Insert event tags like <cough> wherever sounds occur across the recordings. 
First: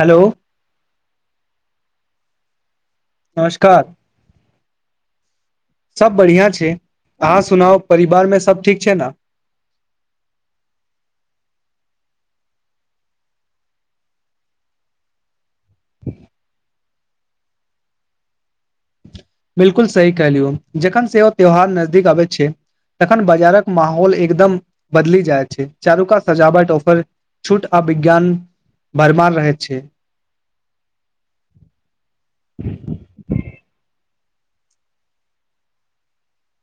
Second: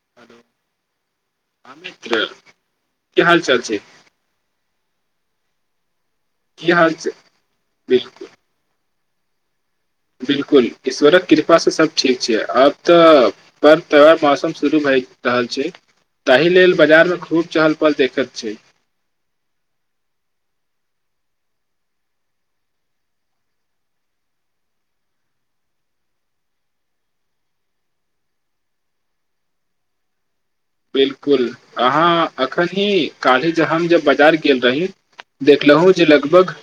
hello <unintelligible> की हाल चाल छै नमस्कार सब बढ़िआँ छै की हाल अहाँ सुनाउ परिवार बिलकुल मे सब ठीक छै ने बिलकुल ईश्वरक कृपा से सब ठीक छै आब तऽ पर्व त्यौहार मौसम शुरू भए रहल छै तहि लेल बाजार मे खूब चहल पहल देखैत छै बिल्कुल सही कह लियौ जखन से ओ त्यौहार नजदीक अबै छै तखन बाजारक माहौल एकदम बदली जाइ छै चारू कात सजावट ऑफर छूट अ विज्ञान भरमार रह‌ए छै बिलकुल अहाँ अखन ई काली जे हम जे बाजार गेल रही देखलहुं जे लगभग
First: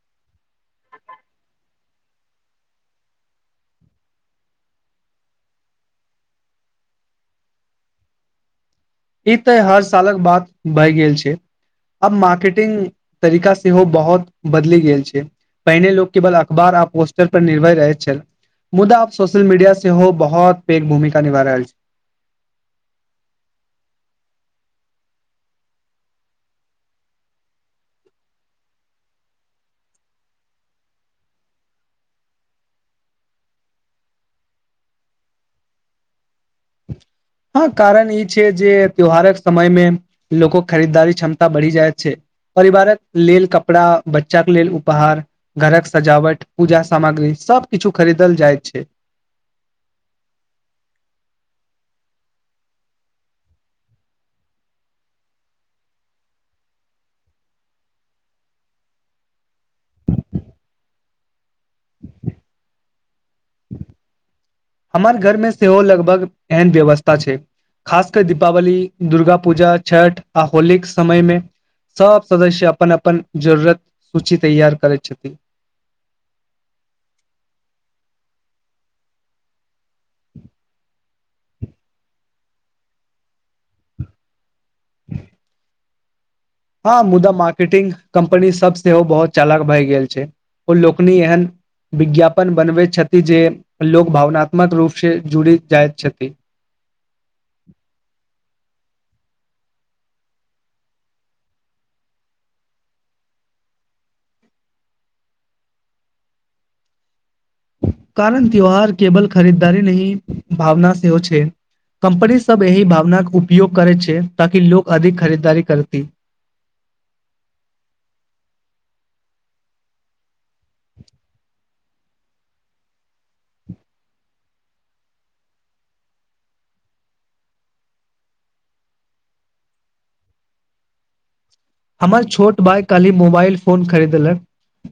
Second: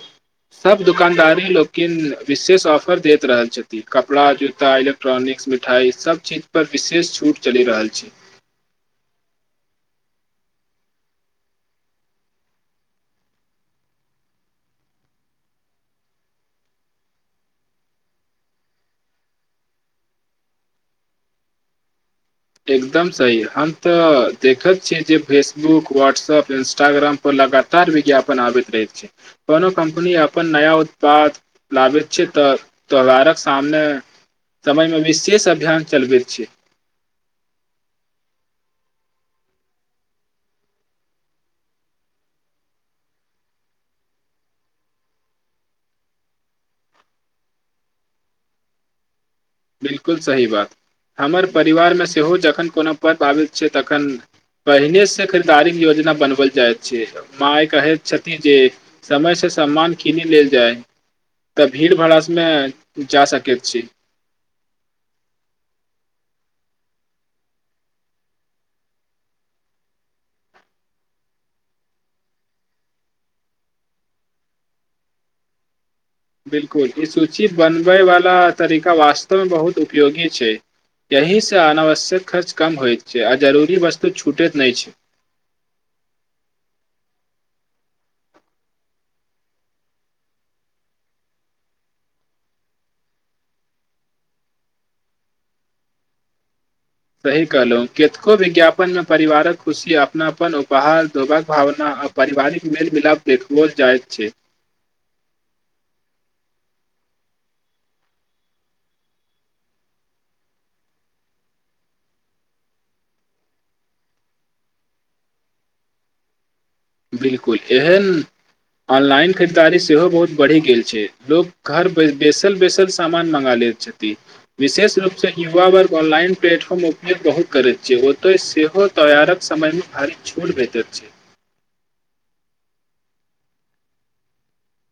सब दुकानदारी लोकिन विशेष ऑफर देत रहल छथि कपड़ा जूता एलोक प्ट्रॉनिक्स मिठाई सब चीज पर विशेष छूट चलि रहल छै ई ते हर सालक बात बहि गेल छै अब मार्केटिंग तरीका सेहो बहुत बदैल गेल छै पहिने लोक केवल अखबार आ पोस्टर पर निर्भर रहै छल मुदा आब सोशल मीडिया सेहो बहुत पैघ भूमिका निभा रहल छै एकदम सही हम तऽ देखैत छियै जे फेसबुक व्हाट्सअप इंस्टाग्राम ओ लगातार विज्ञापन आबैत रहैत छै कोनो कम्पनी अपन नया उत्पाद लाभेच्छित त्योहारक सामने समय में विशेष अभियान चलबे छीय हँ कारण ई छै जे त्यौहारक समयमे लोकोक खरीदारी क्षमता बढ़ी जाएत छै परिवारक लेल कपड़ा बच्चा के लेल उपहार घरक सजावट पूजा सामग्री सब किछु खरीदल जाइत छै बिलकुल सही बात हमर परिवारमे सेहो जखन कोनो पर्व आबैत छै तखन पहिने से खरीदारीक योजना बनवल जाइत छै माय कहैत छथिन जे समय से सामान कीनी लेल जाय त भीड़ भड़ासमे जा सकैत छी हमर घर मे सेहो लगभग एहन व्यवस्था छै खास कर दीपावली दुर्गा पूजा छठ आ होलीक समय मे सब सदस्य अपन अपन जरूरत सूची तैयार करे छथिन बिल्कुल ई सूची बनबय वाला तरीका वास्तवमे बहुत उपयोगी छै एहिसँ अनावश्यक खर्च कम होइत छै आ जरूरी वस्तु छूटैत नहि छै हँ मुदा मार्केटिंग कम्पनी सब सेहो बहोत चालाक भए गेल छै ओ लोकनि एहन विज्ञापन बनबैत छथि जे लोग भावनात्मक रूप से जुड़ी जाइत छथि सही कहलहुँ केतको विज्ञापनमे परिवारक खुशी अपनाप उपहार देबाक भावना पारिवारिक मेल मिलाप देखबोल जाइत छै कारण त्यौहार केबल खरीदारी नही भावना सेहो छै कम्पनी सब एहि भावनाक उपयोग करै छै ताकि लोग अधिक खरीदारी करती बिल्कुल एहन ऑनलाइन खरीदारी सेहो बहुत बढ़ी गेल छै लोग घर बैसल बैसल सामान मंगा लेत छति विशेष रूप से युवा वर्ग ऑनलाइन प्लेटफॉर्म उपयोग बहुत करैत छै ओतय सेहो तैयारक समहि मे भारी छोट भेटैत छै हमर छोट भाय काली मोबाइल फोन खरीदलक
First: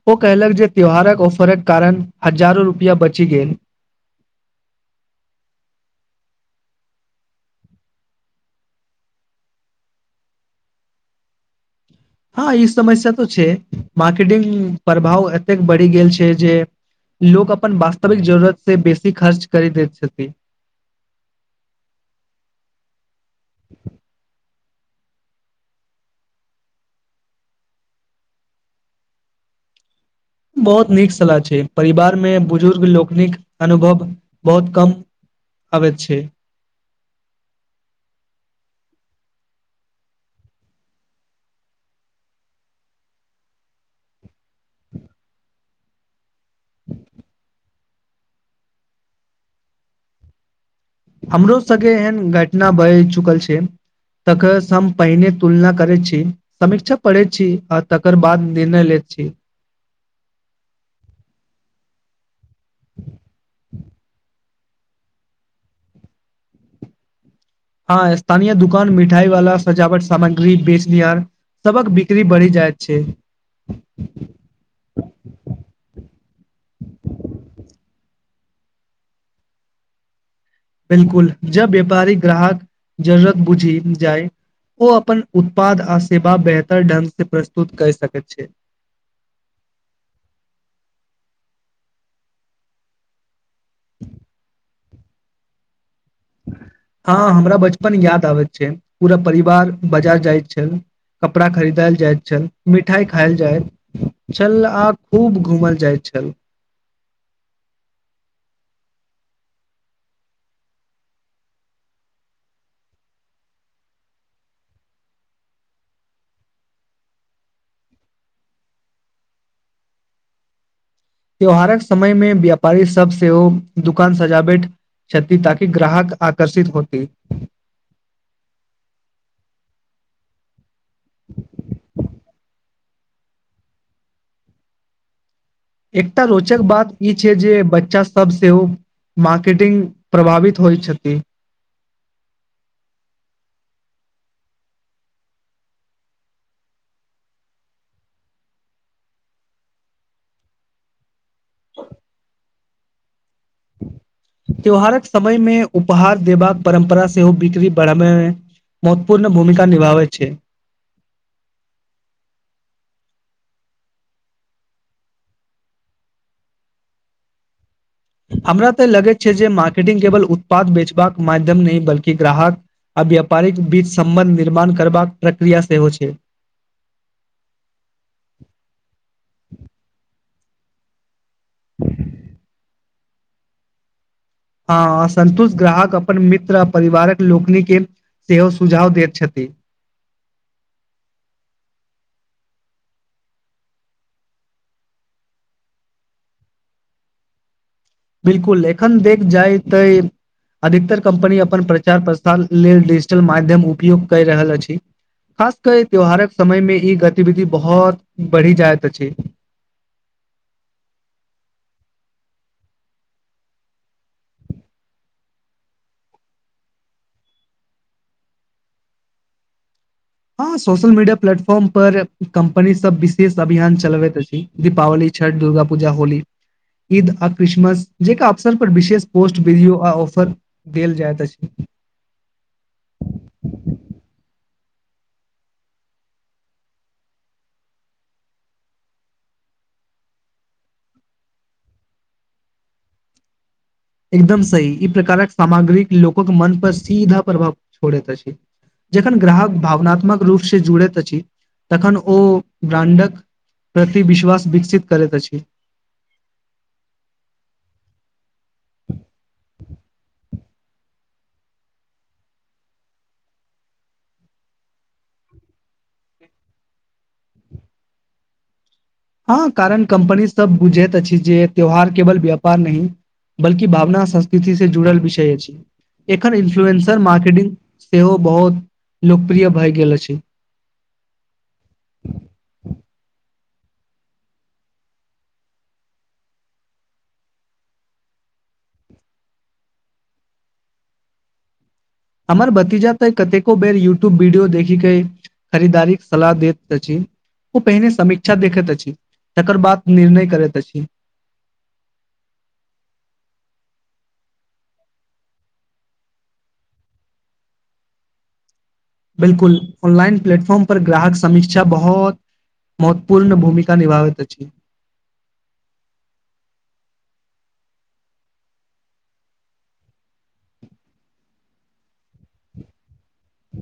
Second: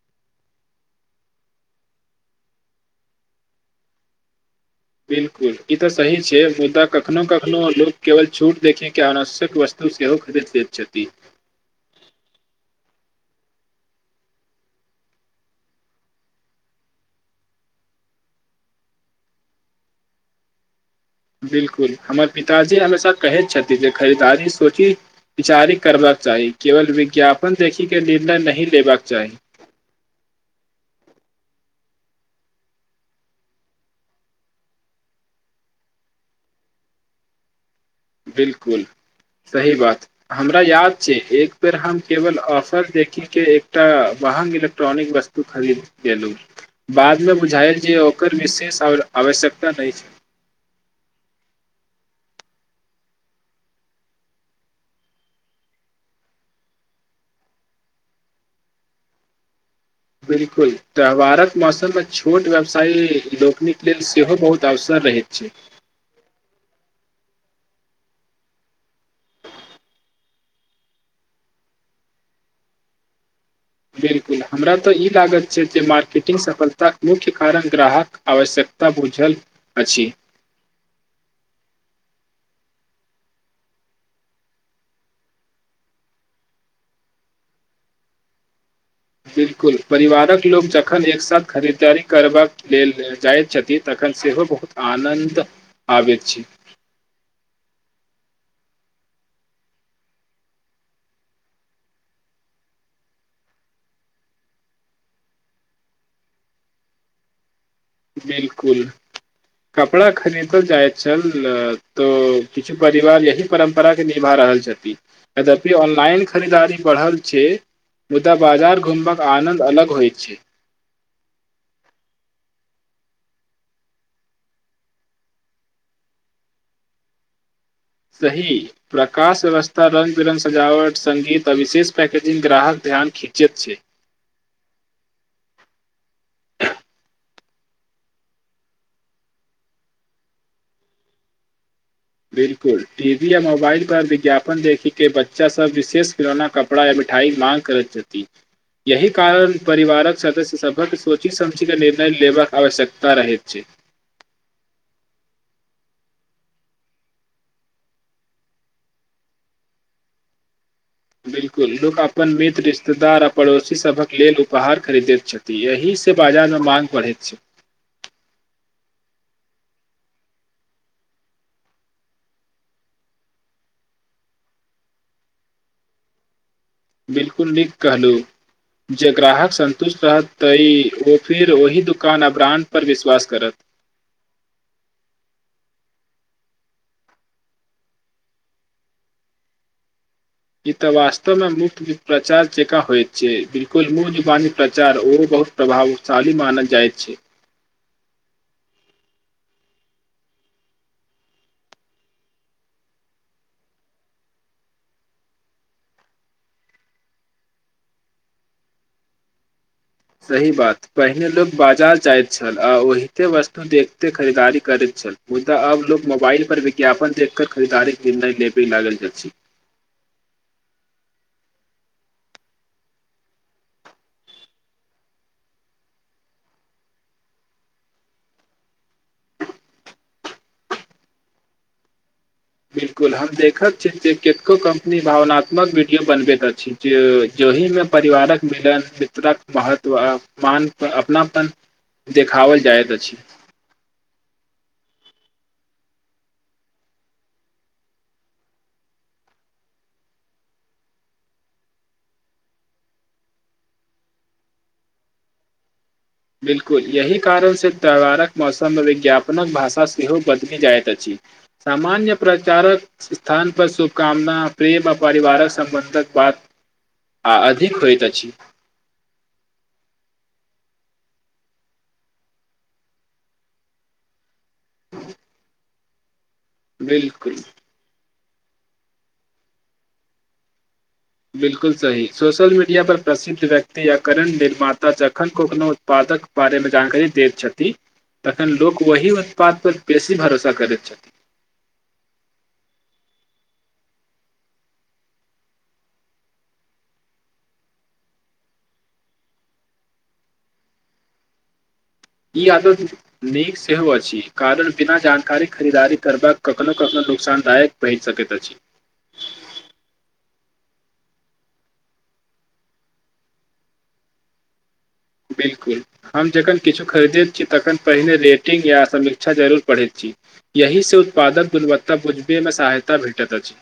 ओ कहलक जे त्यौहारक ऑफरक कारण हजारो रुपैया बची गेल बिल्कुल ई तऽ सही छै मुद्दा कखनो कखनो लोग केवल छूट देखे के आनावश्यक वस्तु तऽ सेहो खरीद दैत छथि हँ ई समस्या तो छै मार्केटिंग प्रभाव एतेक बढ़ी गेल छै जे लोक अपन वास्तविक जरूरत से बेसी खर्च करि दैत छथि बिल्कुल हमर पिताजी हमेशा कहैत छथि जे खरीदारी सोची विचारि करबाक चाही केवल विज्ञापन देखिक क निर्णय नहि लेबाक चाही बहुत नीक सलाह छै परिवार मे बुजुर्ग लोकनिक अनुभव बहुत कम आबैत छै बिल्कुल सही बात हमरा याद छै एक बेर हम केवल ऑफर देखिके एकटा वह इलेक्ट्रॉनिक वस्त तू खरीद लेलू बाद मे बुझायल जे ओकर निशेष आवश्यकता नहि छै हमरो सगे एहन घटना बहि चुकल छै तकर सँ हम पहिने तुलना करै छी समीक्षा पढ़ैत छी आ तकर बाद निर्णय लेत छी बिलकुल त्योवारक मौसम मे छोट व्यवसायी लोकनिक लेल सेहो बहुत अवसर रहैत छै हँ स्थानीय दुकान मिठाई वाला सजावट सामग्री बेचनिहार सबक बिक्री बरि जायत छै बिलकुल हमरा तऽ ई लागत छै जे मार्कटिंग सफलताक मुख्य कारण ग्राहक आवश्यकता बूझल अछि बिलकुल ज व्यापारी ग्राहक जरूरक बुझी जाय ओ अपन उत्पाद आ सेवा बेहतर ढंग से प्रस्तुत कर सकैत छै बिल्कुल परिवारक लोक जखन एक साथ खरीदारी करबाक लेल जाइत छथिन तखन सेहो बहुत आनन्द आबैत छै हँ हमरा बचपन याद आबैत छै पूरा परिवार बाजार जाइत छल कपड़ा खरीदायल जाइत छल मिठाई खायएल जाइत छल आ खूब घूमल जाइल छल बिलकुल कपड़ा खरीदल जाय छल त किछु परिवार यही परम्परा के निभा रहल छथि यद्यपि ऑनलाइन खरीदारी बढ़ल छै मुदा बाजार घुमबाक आनन्द अलग होइत छै त्यौहारक समय मे व्यापारी सब सेहो दुकान सजावैठ क्षति ताकि ग्राहक आकर्षित होति सही प्रकाश व्यवस्था रङ्ग बिरङ्ग सजावट सङ्गीत आ विशेष पैकेजिंग ग्राहक ध्यान खिञचैत छै एकटा रोचक बात ई छै जे बच्चा सब सेहो मार्केटिंग प्रभावित होइत छथी बिलकुल टी वी या मोबाइल पर विज्ञापन देखि क बच्चा सब विशेष खिलौना क कपड़ा या मिठाई माँग करत जेती <unintelligible> यही कारण परिवारक सदस्य सबक सोची समची क निर्णय लेबाक आवश्यकता रहैत छै त्यौहारक समय मे उपहार देबाक परम्परा सेहो बिक्री बढ़ब मे मत्वपूर्ण भूमिका निभावै छै बिल्कुल लोक अपन मित्र रिश्तेदार आ पड़ोसी सभक लेल उपहार खरीदैत छथि तऽ एहिसँ बाजारमे मांग पढ़ैत छै हमरा तऽ लगै छै जे मार्केटिंग केवल उत्पाद बेचबाक माध्यम नहि बल्कि ग्राहक आ व्यापारिक बीच सम्बन्ध निर्माण करबाक प्रक्रिया सेहो छै बिल्कुल नीक कहलहुँ जे ग्राहक संन्तुष्ट रहत तां फिर ओहि दुकान आ ब्रांड पर विश्वास कर हँ आ सन्तुष्ट ग्राहक अपन मित्र आ परिवारक लोकनि के सेहो सुझाव दैत छथ ई तऽ वास्तव में मुफ्त प्रचार जेका होयत छै बिलकुल मू जवानी प्रचार ओहो बहु प्रभावशाली मानल जाइत छ बिल्कुल एखन देख जाय त अधिकतर कम्पनी अपन प्रचार प्रसार लेल डिजिटल माध्यम उपयोग कर रहल अछ खास के त्यौहारक समय मे ई गतिविधि बहुत बढ़ि जाइत अछ सही बात पहिने लोक बाजार जाइत छल आ ओहिते वस देखते खरीदारी करैत छल मुदा अब लोकोग मोबाइल पर विज्ञापन देखक खरीदारी क त नहि नेपे लागल अछ हँ सोशल मीडिया प्लेटफॉर्म पर कम्पनी सब विशेष अभियान चलबैत अछ दीपावली छठ दुर्गा पूजा होल ईद आ क्रिसमस जेक अवसर पर विशेष पोस्ट बिडियो आ ऑफ देल जायत अछ बिल्कुल हम देखैत छी जे कतको कम्पनी भावनात्मक विडियो बनबैत अछ ज ज्योहि मे परिवारक मिलन मित्रक महत्व अपमान अपनाप देखावल जायत अछ एकदम सही ई प्रकारक सामग्री लोक के मन पर सीधा प्रभाव छोड़ैत अछ जखन ग्राहक भावनात्मक रूप से जुड़ैत अछि तखन ओ ब्रांड प्रति विश्वास विकसित करैत अछ बिल्कुल यही कारण से त्योहारक मौसम मे विज्ञापनक भाषा सेहो बदलि जाइत अछ सामान्य प्रचार स्थान पर शुभकामना प्रेम आ परिवारक सम्बन्धक बत आ अधिक होइत अछ हँ कारण कम्पनी सब बुझैत अछि जे त्यौहार केवल व्यापार नह बल्कि भावना संस्कृति से जुड़ल विषय अछि एखन इन्फ्लुएंसर बिल्कुल मार्केटिं सेहो बहुत लोकप्रिय भए गेल अछ बिल्कुल सही सोशल मीडिया पर प्रसिद्ध व्यक्ति या करण निर्माता जखन को कोनो उत्पाद बारे मे जानकारी दैत छथि तखन लोग ओही उत्पाद पर बेसी भरोसा करैत छथि हमर भतीजा तै कतेको बेर यूट्यूब वीडियो देखिके क खरीदारी सलाह दैत छ ओ पहिने समीक्षा देखैत अछि तकर बाद निर्णय करैत अछ ई अ नीक सेहो अछि कारण बिना जानकारी खरीदारी करबाक कखनो कखनो नुकसानदाय भहि सकैत अ बिल्कुल ऑनलाइन प्लेटफॉर्म पर ग्राहक समीक्षा बहो महत्वपूर्ण भूमिका निभाबैत अछ बिल्कु हम जखन किछु खरीदैत छी तखन पहिने रेटिंग या समीक्षा जरूर पढ़ैत छ यही से उत्पादक गुणवत्ता बुजबेमे सहायता भेटता अछ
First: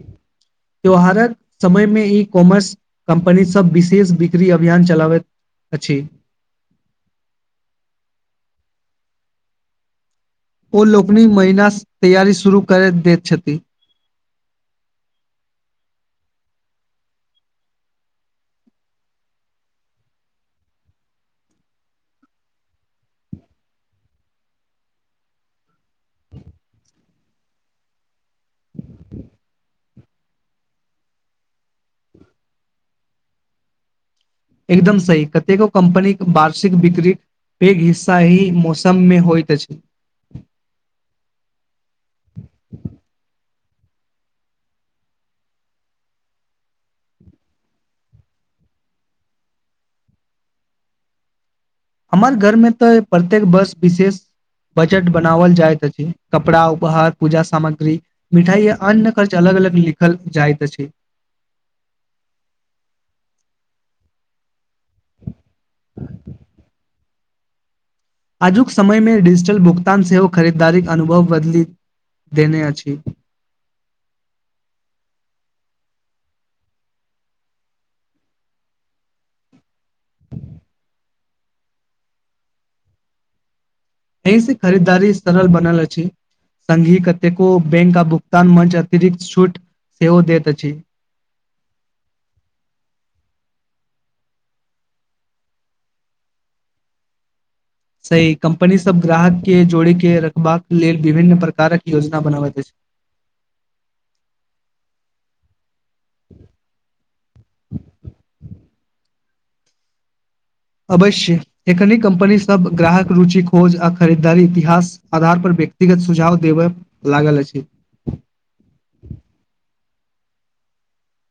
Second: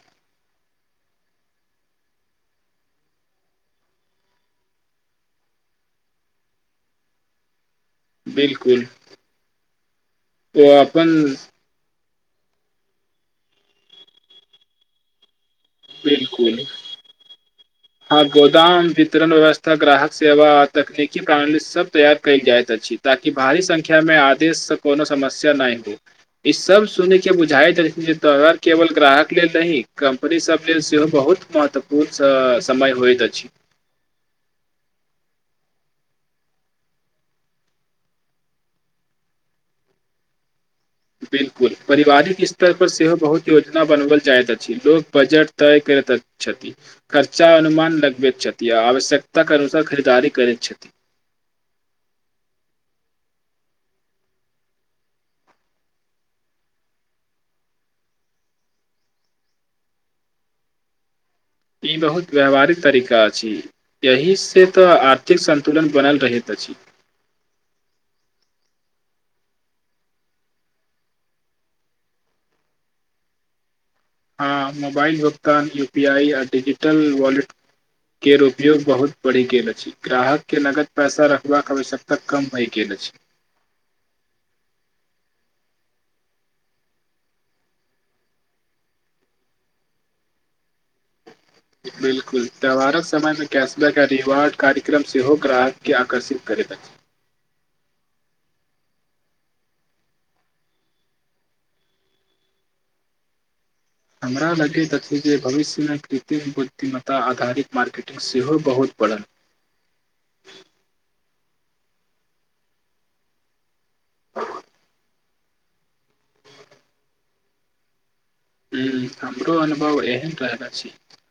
त्यौहारक समय मे ई कॉमर् कम्पनी सब विशेष बिक्री अभियान चलाबैत अछ बिल्कु ओ लोकनि महिना तैयारी शुरू करय दैत छथ बिल्कु हँ गोदाम वितरण व्यवस्था ग्राहक सेवा तकनीकी प्रणाली सब तैयार कयल जायइत अछ ताकि भारी संख्या में आदेश कोनो समस्या नहि ह इ सब सुने के बुझाय अगर केवल ग्राहक लेल नहि क पर ईसभ लेल सेहो बहुत महत्वपूर्ण समय होइत अछि एकदम सही कतेको कम्पनीके वार्षिक बिक्र पैघ हिस्सा ही मौसममे होइत अछ बिल्कुल पारिवारिक स्तर पर सेहो बहु योजना बनाओल जाइत अछि लोकोग बजट तय करैत छथ खर्चा अनुमान लगबे छथिआ आवश्यकताके अनुसार खरीदारी करैत छथि हमर घरमे तऽ प्रत्येक बस विशे बजट बनावल जाइत अछि कपड़ा उपहार पूज सामग्री मिठाई अन खर्च अलग अलग लिखल जाइत छ ई बहुत व्यावहारिक तरीका अछ एहिसे तऽ आर्थिक संन्तुलन बनल रहैत अछ आजुक समयमे डिजिटल भुगतान सेहो खरीदारीक अनुभव बदलि देने अछ हँ मोबाइल भुगतान यू पी आइ आ डिजिटल वॉले के उपयोग बहुत बढ़ि गेल अछ ग्राहकके नगद पैसा रखबाक आवश्यकता कम भए गेल अछ एहिस खरीदारी सरल बनल छ सङ्गी कतेको बैंक आ भुगतान मंच अतिरिक्त छूट सेहो दैत अछ बिल्कुल त्यहारक समय मे कैशबैक आ रिवार्ड कार्यक्रम सेहो ग्राहकके आकर्षित करैत अछ सही कम्पनी सब ग्राहक के जोड़े के रखबाक लेल विभिन्न प्रकारक योजना बनाबैत अछ हमरा लगैत अछि जे भविष्य क तिक बुद्धिमता आधारित मार्केटिंग सेहो बहुत बढ़ल अवश्य एखन कम्पनी सब ग्राहक रुचि खोज आ खरीदारी इतिहा आधार पर व्यक्तिगत सुझाव देबय लागल अछ ह्म हमरो अनुभव एहन त रहल अछ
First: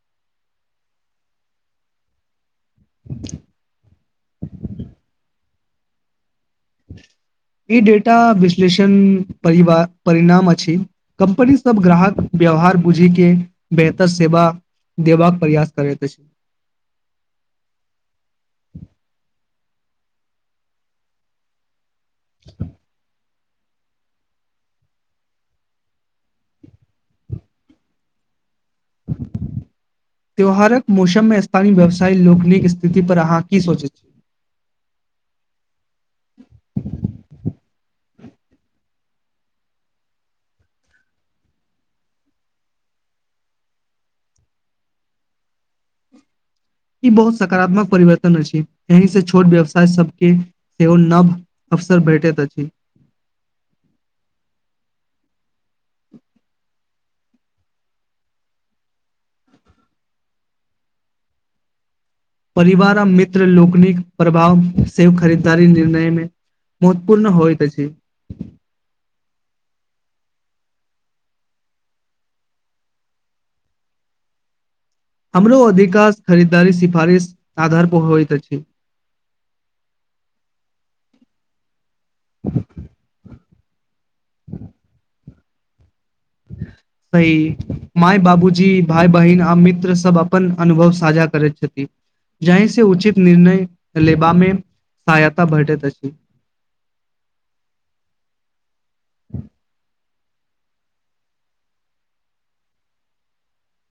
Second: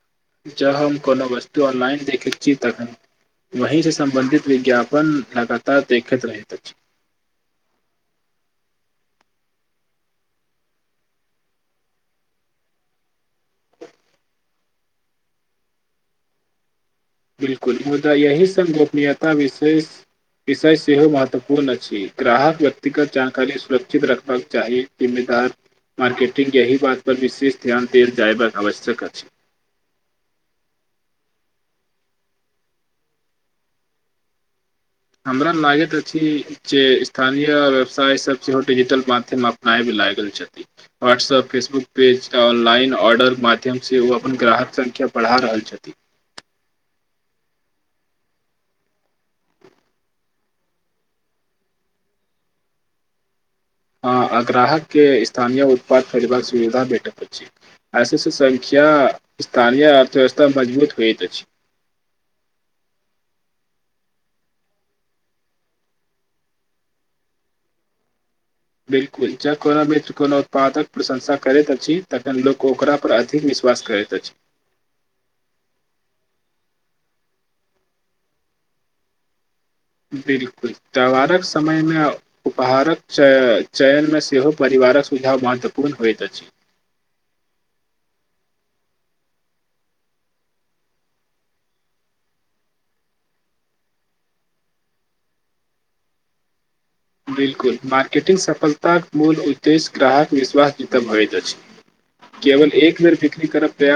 जँ हम कोनो वस्तु ऑनलाइन देखैत छी तख वही से सम्बंधित विज्ञापन लगातार देखैत र ई डेटा विश्लेषण परिवार परिणाम अछ कम्पनी सब ग्राहक व्यवहार बूझी के बेहतर सेव देबाक प्रयास करैत अछ बिल्कुल मुदा यही सङ्ग गोपनीयता विशेष विषय सेहो महत्वपूर्ण अछ ग्राहक व्यक्तिगत जानकारी सुरक्षित रखबाक चाही जिम्मेदा मार्केटिङंग य बात परर विशेष ध्यान देल जायबाक आवश्यक अछ त्यौहारक मौसममे स्थानीय व्यवसायी लोकनिक स्थिति पर अहाँ की सोचैत छ हमरा लागैत अछ जे स्थानीय व्यवसाय सब सेहो डिजिटल माध्यम अपनाय भी लाग गेल छथ व्हाट्सअप फेसबुक पेज ऑनलाइन ऑर्डरके माध्यमसँ ओ अपन ग्राहक संख्या बढ़ा रहल छथि ई बहुत सकारात्मक परिवर्तन अछि एहि से छोट व्यवसाय सबके सेहो न अवसर भेटैत अछ ग्राहक के स्थानीय उत्पाद खरीदबाक सुविधा भेटैत अछ ऐसे संख्या स्थानीय अर्थव्यवस्था मजबूत होइत अछ परिवार आ मित्र लोकनिक प्रभाव से खरीदारी निर्णय में महत्वपूर्ण होइत अछ बिल्कुल जख कोनो मित्र कोनो उत्पादक प्रशंसा करैत अछि तखन लोक ओकरा पर अधिक विश्वास करैत अछ हमरो अधिकाश खरीदारी सिफारिश आधार पर होइत अछ बिल्कुल त्यारक समयम उपहारक चयन मे सेहो परिवारक सुझाव महत्वपूर्ण होयइत अछ भइ माय बाबूजी भाय बहिन आ मित्र सब अपन अनुभव साझा करैत छथि जहि से उचित निर्णय लेबा मे सहायता भेटैत अछ बिल्कुल मार्केटिंग सफलताक मूल उद्देश्य ग्राहक विश्वास जीतब होइत अछ केवल एक बेर बिक्री करब तँ